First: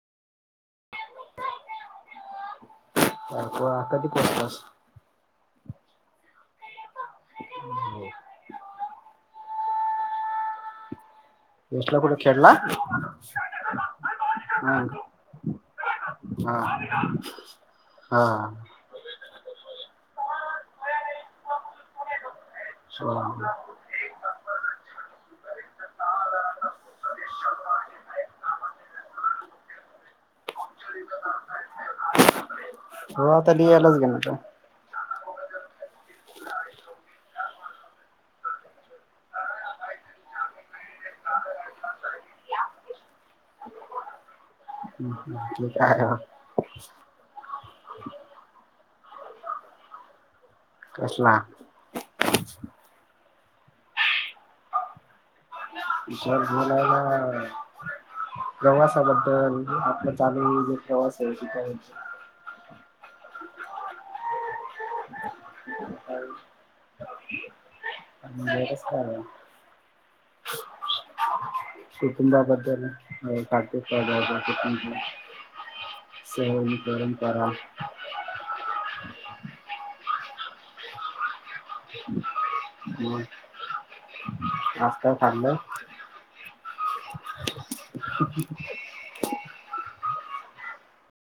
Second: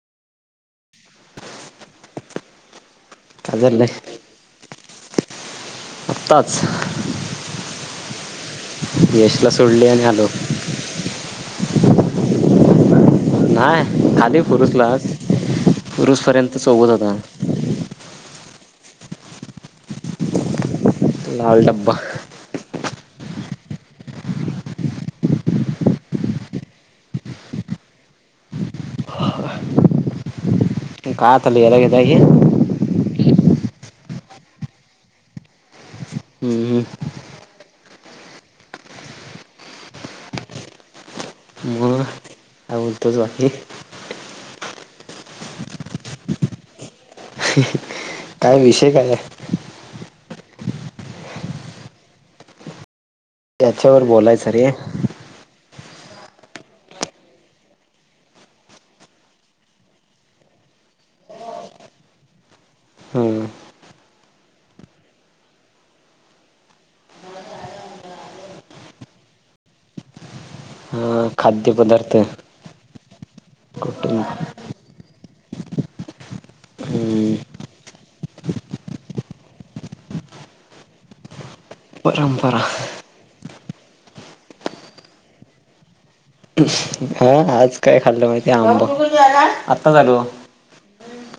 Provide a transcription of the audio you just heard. काय त्यापर चाललंय आकाातिकस [inaudible] स [inaudible] बश [inaudible] तिला सोडली आणि आलो. बसला कुठे खेडला? नाही खाली पुरुषलाच हा पुरुषपर्यंत सोबत जाताव आम्ही हा लाल ड्बा सो [inaudible] लू आहे [inaudible] काल [unintelligible] हो आता [inaudible] [unintelligible] [inaudible] हम्म हम्म. मग काय बोलतोस बाकी. हम् हम. [unintelligible] काय विषय काय कसला. त्याच्यावर बोलायचा रे [unintelligible] प्रवासाबद्दल आपला चालू ज प्रवास आहे ते काय हम्म, [unintelligible] [inaudible] हा खाद्यपदार्थ. कुटुंबाबद्दल कुटुंब [inaudible] [inaudible] हम्म, [unintelligible] [inaudible] परंपरा. ब [unintelligible] आज काय खाल्ल? ईश हा आज काय खाल्लं माहिती आंब. आत्ता आलो.